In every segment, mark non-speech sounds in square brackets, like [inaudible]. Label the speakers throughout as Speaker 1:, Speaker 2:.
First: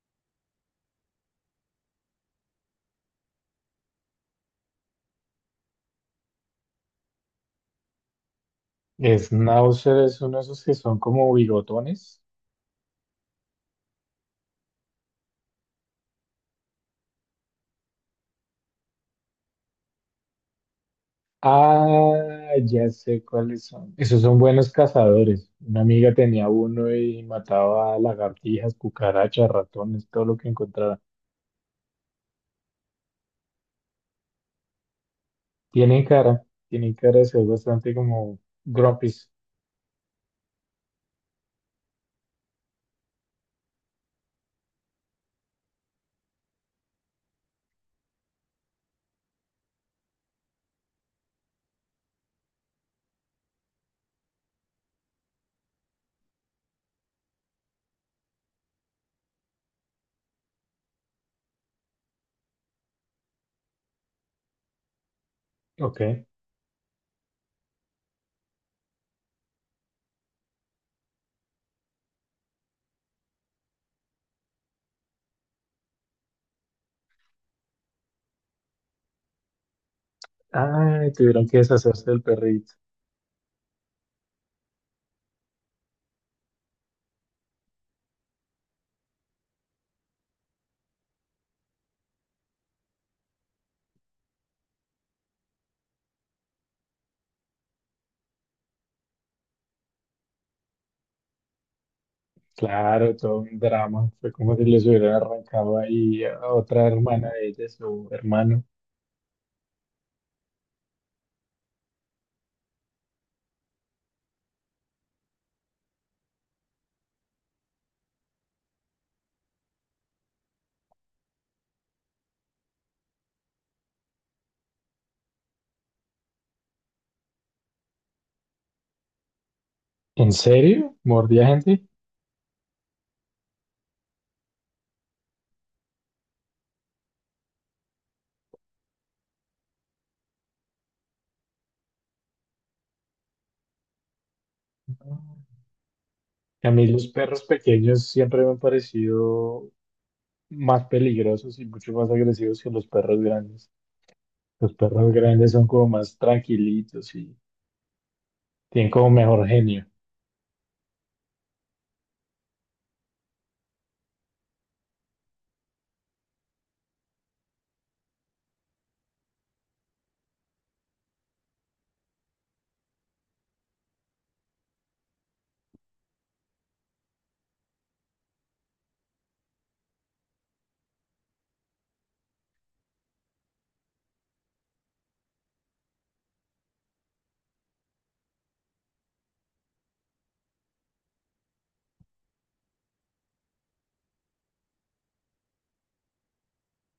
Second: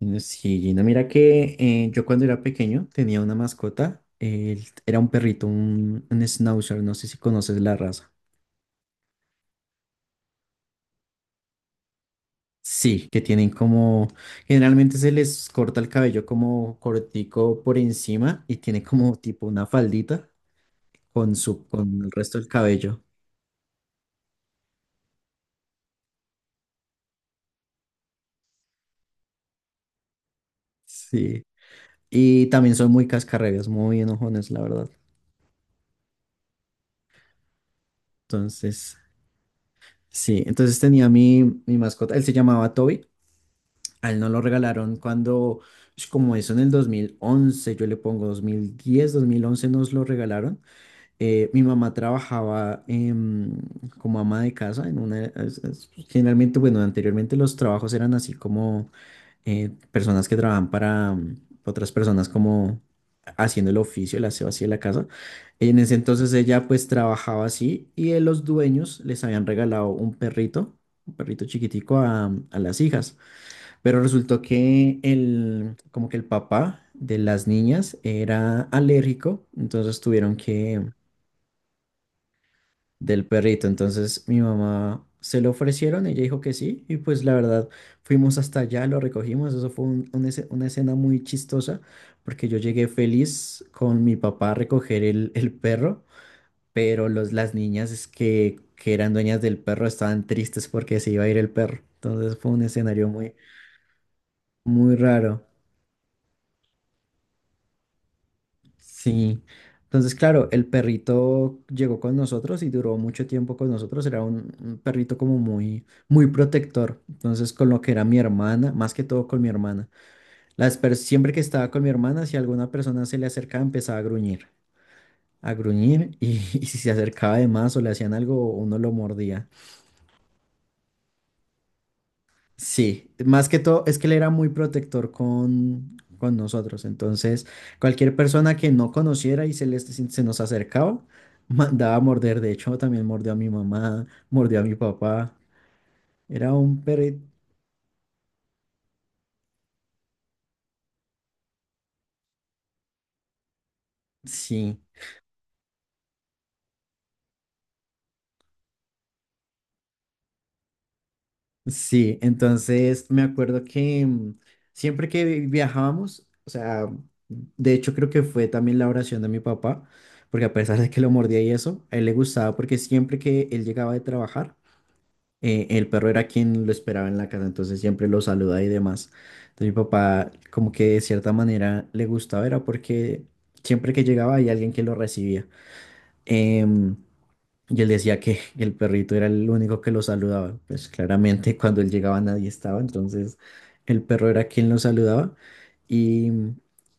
Speaker 1: No, sí, Gina, mira que yo cuando era pequeño tenía una mascota, él era un perrito, un schnauzer, no sé si conoces la raza.
Speaker 2: Schnauzer es uno de esos que son como bigotones.
Speaker 1: Sí, que tienen como, generalmente se les corta el cabello como cortico por encima y tiene como tipo una faldita con el resto del
Speaker 2: Ah, ya
Speaker 1: cabello.
Speaker 2: sé cuáles son. Esos son buenos cazadores. Una amiga tenía uno y mataba lagartijas, cucarachas, ratones, todo lo que encontrara.
Speaker 1: Sí. Y también son muy cascarrabias, muy enojones, la verdad.
Speaker 2: Tienen cara de ser bastante como
Speaker 1: Entonces,
Speaker 2: grumpies.
Speaker 1: sí, entonces tenía mi mascota, él se llamaba Toby. A él no lo regalaron cuando, es como eso en el 2011, yo le pongo dos 2010 2011 nos lo regalaron. Mi mamá trabajaba como ama de casa en una... generalmente, bueno, anteriormente los trabajos eran así como personas que trabajan para otras personas como haciendo el oficio, el aseo así de la casa. En ese
Speaker 2: Ok.
Speaker 1: entonces ella pues trabajaba así y los dueños les habían regalado un perrito chiquitico a las hijas. Pero resultó que el, como que el papá de las niñas era alérgico, entonces tuvieron que
Speaker 2: Ay, tuvieron que deshacerse del perrito.
Speaker 1: del perrito. Entonces mi mamá se lo ofrecieron, ella dijo que sí, y pues la verdad fuimos hasta allá, lo recogimos. Eso fue una escena muy chistosa, porque yo llegué feliz con mi papá a recoger el perro, pero los, las niñas que eran dueñas del perro estaban tristes porque se iba a ir el perro. Entonces fue un escenario
Speaker 2: Claro,
Speaker 1: muy,
Speaker 2: todo un drama. Fue como si les
Speaker 1: muy
Speaker 2: hubiera
Speaker 1: raro.
Speaker 2: arrancado ahí a otra hermana de ella, su hermano.
Speaker 1: Sí. Entonces, claro, el perrito llegó con nosotros y duró mucho tiempo con nosotros. Era un perrito como muy, muy protector. Entonces, con lo que era mi hermana, más que todo con mi hermana. Siempre que estaba con mi hermana, si alguna persona se le acercaba, empezaba a gruñir, a gruñir, y, [laughs] y si se acercaba de más o le hacían algo, uno lo mordía.
Speaker 2: ¿En serio? ¿Mordía gente?
Speaker 1: Sí, más que todo es que él era muy protector con nosotros. Entonces, cualquier persona que no conociera y se nos acercaba, [laughs] mandaba a morder. De hecho, también mordió a mi mamá, mordió a mi papá. Era
Speaker 2: A
Speaker 1: un
Speaker 2: mí los
Speaker 1: perro.
Speaker 2: perros pequeños siempre me han parecido más peligrosos y mucho más agresivos que los perros grandes. Los
Speaker 1: Sí,
Speaker 2: perros grandes son como más tranquilitos y tienen como mejor genio.
Speaker 1: sí. Entonces, me acuerdo que siempre que viajábamos, o sea, de hecho, creo que fue también la oración de mi papá, porque a pesar de que lo mordía y eso, a él le gustaba porque siempre que él llegaba de trabajar, el perro era quien lo esperaba en la casa, entonces siempre lo saluda y demás. Entonces mi papá como que de cierta manera le gustaba, era porque siempre que llegaba había alguien que lo recibía. Em, y él decía que [laughs] el perrito era el único que lo saludaba. Pues claramente cuando él llegaba nadie estaba, entonces el perro era quien lo saludaba. Y,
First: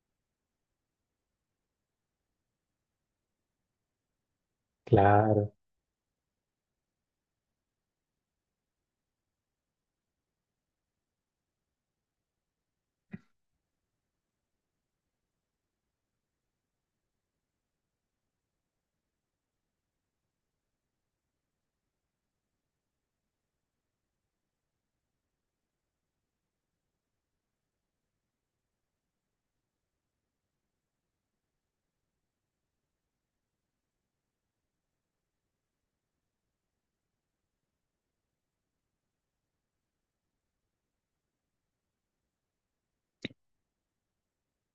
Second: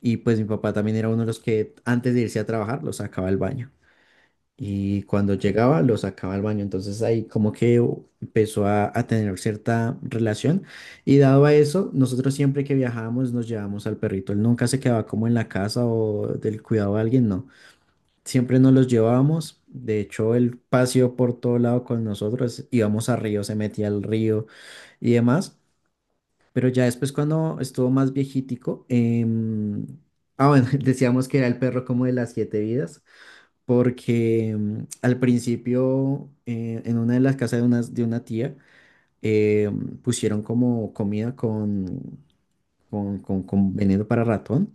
Speaker 1: y pues mi papá también era uno de los que antes de irse a trabajar lo sacaba al baño. Y cuando
Speaker 2: Claro.
Speaker 1: llegaba, lo sacaba al baño. Entonces ahí como que empezó a tener cierta relación. Y dado a eso, nosotros siempre que viajábamos nos llevábamos al perrito. Él nunca se quedaba como en la casa o del cuidado de alguien, no. Siempre nos los llevábamos. De hecho, él paseó por todo lado con nosotros. Íbamos a río, se metía al río y demás. Pero ya después, cuando estuvo más viejitico, ah, bueno, [laughs] decíamos que era el perro como de las siete vidas, porque al principio en una de las casas de de una tía eh, pusieron como comida con, con veneno para ratón.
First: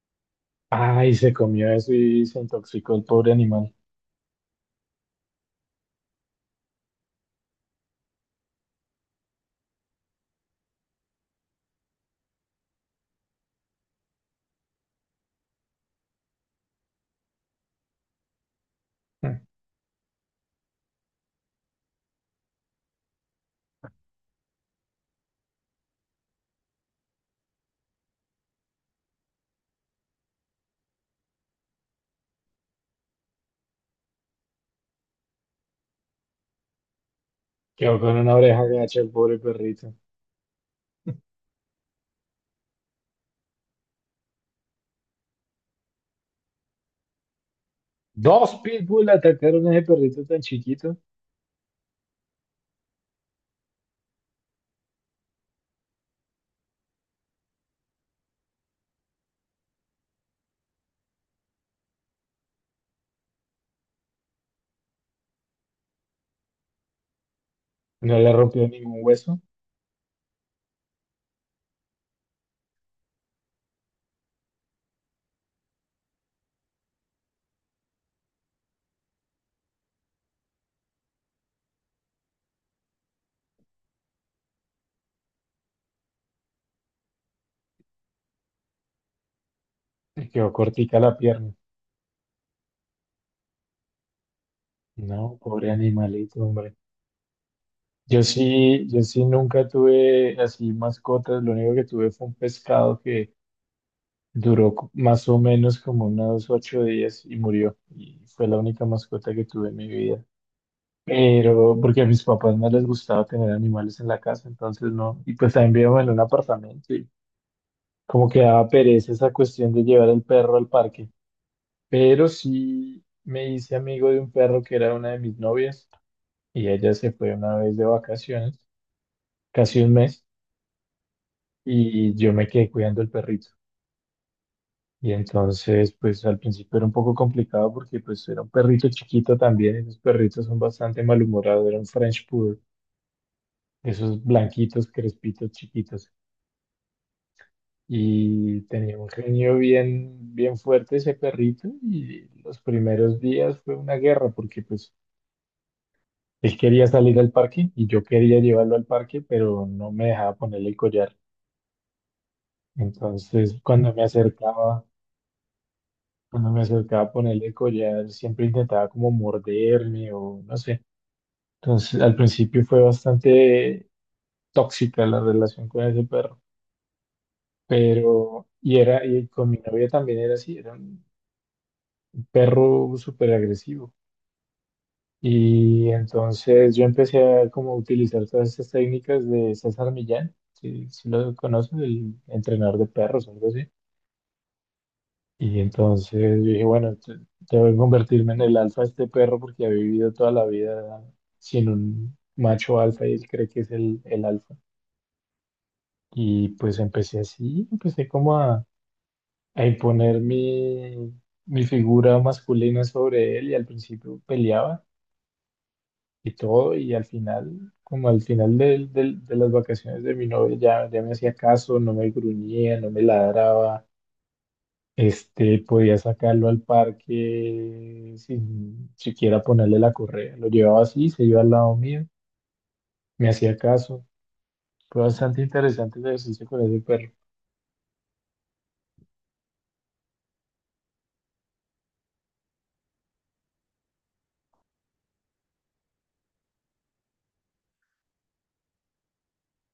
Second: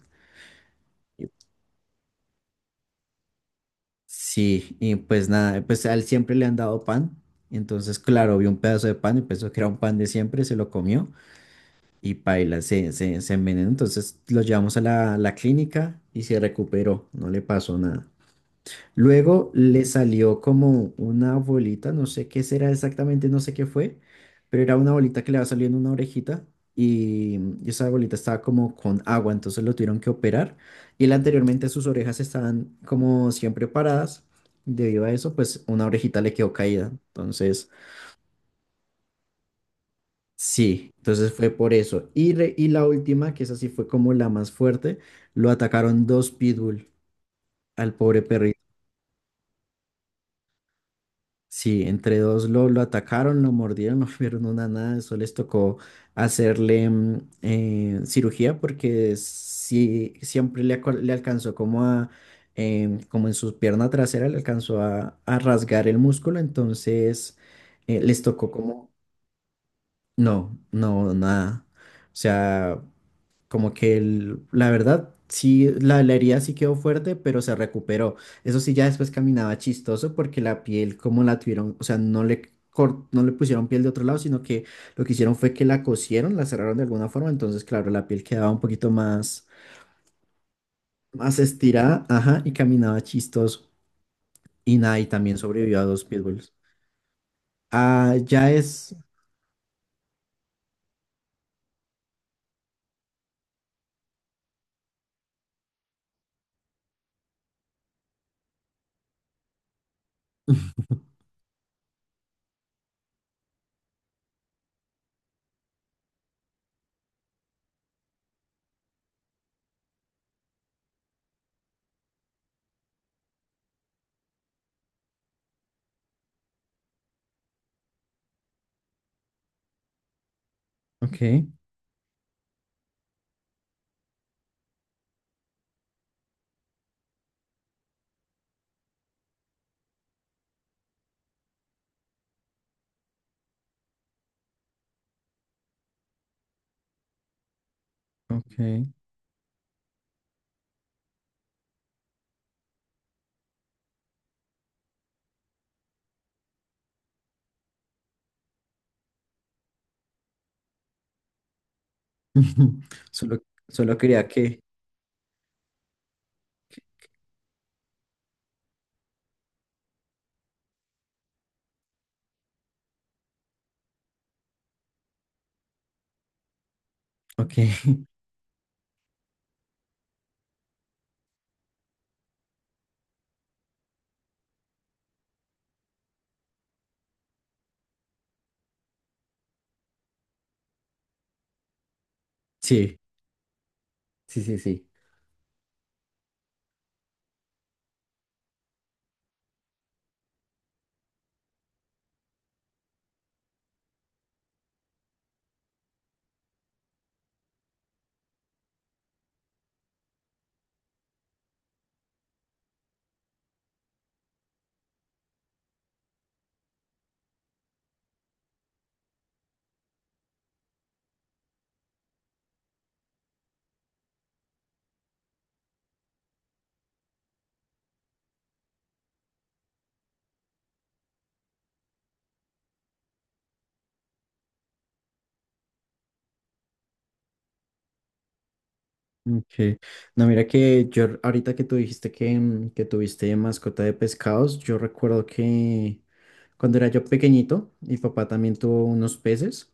Speaker 2: Ay,
Speaker 1: Y-
Speaker 2: se comió eso y se intoxicó el pobre animal.
Speaker 1: Sí, y pues nada, pues a él siempre le han dado pan. Entonces, claro, vio un pedazo de pan y pensó que era un pan de siempre, se lo comió y paila, se envenenó. Entonces lo llevamos a la clínica y se recuperó, no le pasó nada.
Speaker 2: Mm.
Speaker 1: Luego le salió como una bolita, no sé qué será exactamente, no sé qué fue, pero era una bolita que le va saliendo una orejita, y esa bolita estaba como con agua, entonces lo tuvieron que operar. Y él anteriormente sus orejas estaban como siempre paradas; debido a eso, pues una orejita le quedó caída. Entonces,
Speaker 2: Quedó con una oreja gacha el pobre perrito.
Speaker 1: sí, entonces fue por eso. Y la última, que esa sí fue como la más fuerte, lo atacaron dos pitbull al pobre
Speaker 2: Dos
Speaker 1: perrito.
Speaker 2: pitbull atacaron a ese perrito tan chiquito.
Speaker 1: Sí, entre dos lo atacaron, lo mordieron, [laughs] no vieron una nada, eso les tocó hacerle cirugía, porque sí, siempre le alcanzó como como en su pierna trasera, le alcanzó a rasgar el músculo, entonces
Speaker 2: No
Speaker 1: les
Speaker 2: le
Speaker 1: tocó
Speaker 2: rompió
Speaker 1: como,
Speaker 2: ningún hueso
Speaker 1: no, no, nada. O sea, como que la verdad, sí, la herida sí quedó fuerte, pero se recuperó. Eso sí, ya después caminaba chistoso porque la piel, como la tuvieron, o sea, no le pusieron piel de otro lado, sino que lo que hicieron fue que la cosieron, la cerraron de alguna forma. Entonces, claro, la piel quedaba un poquito más,
Speaker 2: y quedó cortica la
Speaker 1: más
Speaker 2: pierna.
Speaker 1: estirada, ajá, y caminaba chistoso. Y nada, y
Speaker 2: No,
Speaker 1: también
Speaker 2: pobre
Speaker 1: sobrevivió a dos
Speaker 2: animalito,
Speaker 1: pitbulls.
Speaker 2: hombre.
Speaker 1: Ah,
Speaker 2: Yo
Speaker 1: ya
Speaker 2: sí,
Speaker 1: es.
Speaker 2: yo sí nunca tuve así mascotas, lo único que tuve fue un pescado que más o menos como unos 8 días y murió. Y fue la única mascota que tuve en mi vida.
Speaker 1: [laughs]
Speaker 2: Pero porque a mis papás no les gustaba tener animales en la casa, entonces no. Y pues también vivíamos en un apartamento y como que daba pereza esa cuestión de llevar el perro al parque. Pero sí me hice amigo de un perro que era una de mis novias y ella se fue una vez de vacaciones, casi un mes.
Speaker 1: Ok,
Speaker 2: Y yo me quedé cuidando el perrito. Y entonces, pues al principio era un poco complicado porque pues era un perrito chiquito también, esos perritos son bastante malhumorados, era un French Poodle, esos blanquitos, crespitos, chiquitos. Y
Speaker 1: ok.
Speaker 2: tenía un genio bien, bien fuerte ese perrito y los primeros días fue una guerra porque pues él quería salir al parque y yo quería llevarlo al parque, pero no me dejaba ponerle el collar.
Speaker 1: [laughs] Solo,
Speaker 2: Entonces, cuando
Speaker 1: solo
Speaker 2: me
Speaker 1: quería que.
Speaker 2: acercaba Cuando me acercaba a ponerle collar, siempre intentaba como morderme o no sé. Entonces, al principio fue bastante tóxica la relación con ese perro,
Speaker 1: Ok, [laughs]
Speaker 2: pero, y con mi novia también era así, era un perro súper agresivo. Y entonces yo empecé a como utilizar todas estas técnicas de César Millán, si lo conoces, el entrenador de
Speaker 1: sí,
Speaker 2: perros, algo así.
Speaker 1: sí, sí, sí.
Speaker 2: Y entonces yo dije, bueno, debo convertirme en el alfa de este perro porque ha vivido toda la vida sin un macho alfa y él cree que es el alfa. Y pues empecé así, empecé como a imponer mi figura masculina sobre él y al principio peleaba y todo y al final, como al final de las vacaciones de mi novia ya, ya me hacía caso, no me gruñía, no me ladraba. Podía sacarlo al parque sin siquiera ponerle la correa. Lo llevaba así, se iba al lado mío, me hacía caso. Fue bastante interesante ese ejercicio con ese perro.
Speaker 1: Ok. No, mira que yo ahorita que tú dijiste que, que tuviste mascota de pescados, yo recuerdo que cuando era yo pequeñito, mi papá también tuvo unos peces,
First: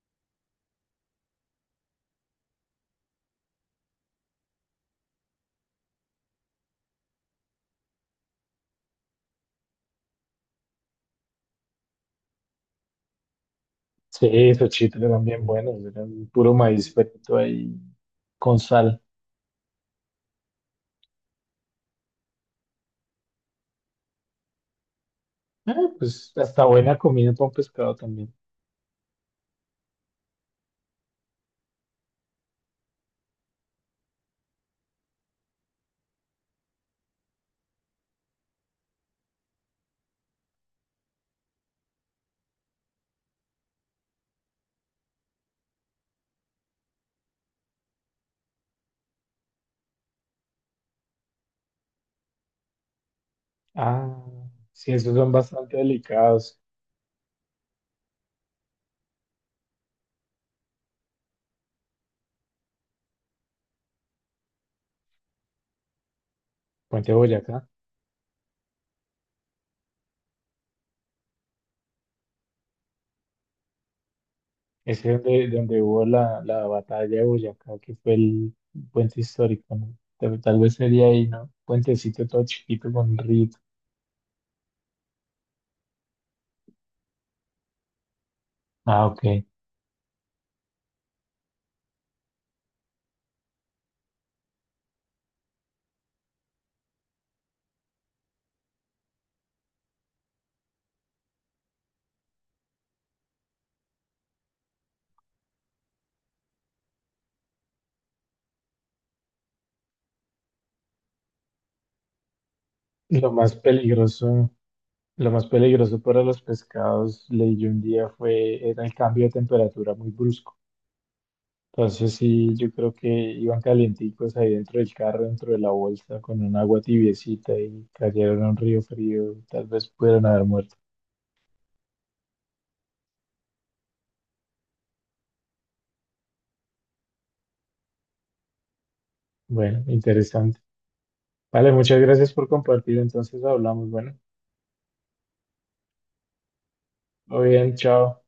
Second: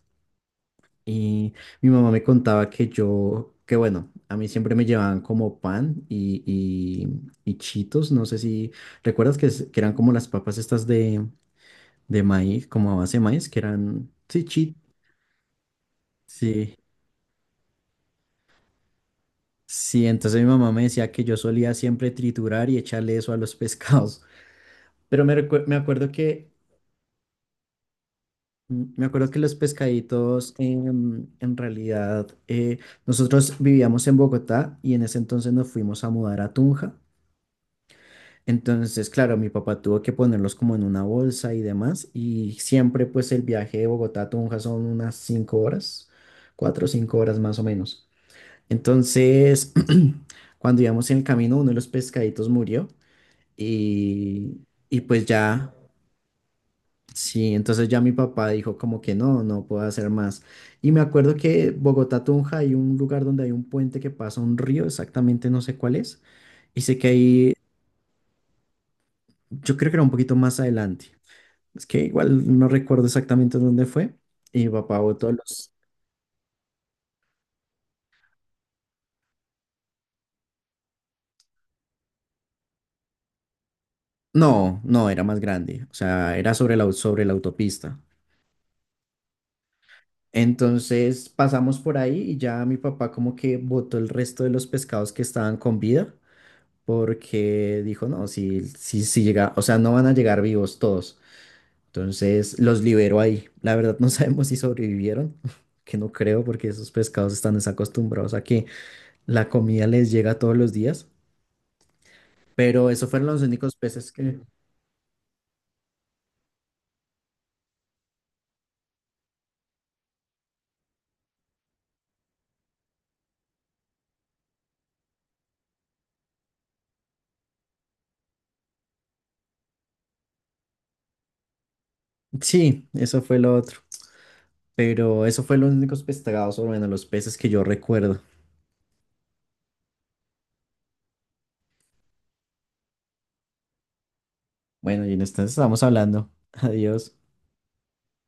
Speaker 1: y mi mamá me contaba que yo, que bueno, a mí siempre me llevaban como pan y chitos, no sé si recuerdas, que, que eran como las papas estas de maíz, como a base de maíz, que eran,
Speaker 2: Sí,
Speaker 1: sí,
Speaker 2: esos chitos eran bien buenos, eran puro
Speaker 1: sí,
Speaker 2: maíz frito ahí con sal.
Speaker 1: sí, entonces mi mamá me decía que yo solía siempre triturar y echarle eso a los [laughs] pescados. Pero me, recue-
Speaker 2: Eh,
Speaker 1: me acuerdo
Speaker 2: pues
Speaker 1: que
Speaker 2: hasta buena comida con pescado también.
Speaker 1: me acuerdo que los pescaditos en realidad nosotros vivíamos en Bogotá, y en ese entonces nos fuimos a mudar a Tunja. Entonces, claro, mi papá tuvo que ponerlos como en una bolsa y demás. Y siempre, pues, el viaje de Bogotá a Tunja son unas 5 horas, 4 o 5 horas más o menos. Entonces, [clears throat] cuando íbamos en el camino, uno de los pescaditos murió
Speaker 2: Ah,
Speaker 1: y,
Speaker 2: sí,
Speaker 1: y
Speaker 2: esos
Speaker 1: pues
Speaker 2: son
Speaker 1: ya.
Speaker 2: bastante delicados.
Speaker 1: Sí, entonces ya mi papá dijo como que no, no puedo hacer más. Y me acuerdo que Bogotá Tunja hay un lugar donde hay un puente que pasa un río, exactamente no sé cuál es, y sé que
Speaker 2: Puente
Speaker 1: ahí,
Speaker 2: Boyacá.
Speaker 1: yo creo que era un poquito más adelante. Es que igual no recuerdo exactamente dónde fue. Y mi papá
Speaker 2: Es
Speaker 1: botó
Speaker 2: donde,
Speaker 1: los...
Speaker 2: donde hubo la batalla de Boyacá, que fue el puente histórico, ¿no? Tal vez sería ahí, ¿no? Puentecito todo chiquito con un río.
Speaker 1: No, no, era más grande, o sea, era sobre sobre la autopista.
Speaker 2: Ah, ok.
Speaker 1: Entonces pasamos por ahí y ya mi papá como que botó el resto de los pescados que estaban con vida porque dijo, no, si llega, o sea, no van a llegar vivos todos. Entonces los liberó ahí. La verdad [laughs] no sabemos si sobrevivieron, [laughs] que no creo porque esos pescados están desacostumbrados a que la comida les llega todos los días. Pero eso fueron
Speaker 2: Lo
Speaker 1: los
Speaker 2: más
Speaker 1: únicos peces que...
Speaker 2: peligroso, lo más peligroso para los pescados, leí yo un día, era el cambio de temperatura muy brusco. Entonces sí, yo creo que iban calienticos ahí dentro del carro, dentro de la bolsa, con un agua tibiecita y cayeron a un río frío, tal vez pudieron haber muerto.
Speaker 1: Sí, eso fue lo otro. Pero eso fue los únicos pescados, o bueno, los peces que yo recuerdo.
Speaker 2: Bueno, interesante. Vale, muchas gracias por compartir. Entonces hablamos. Bueno,
Speaker 1: Bueno, y en este estamos hablando. [laughs] Adiós.
Speaker 2: muy bien, chao.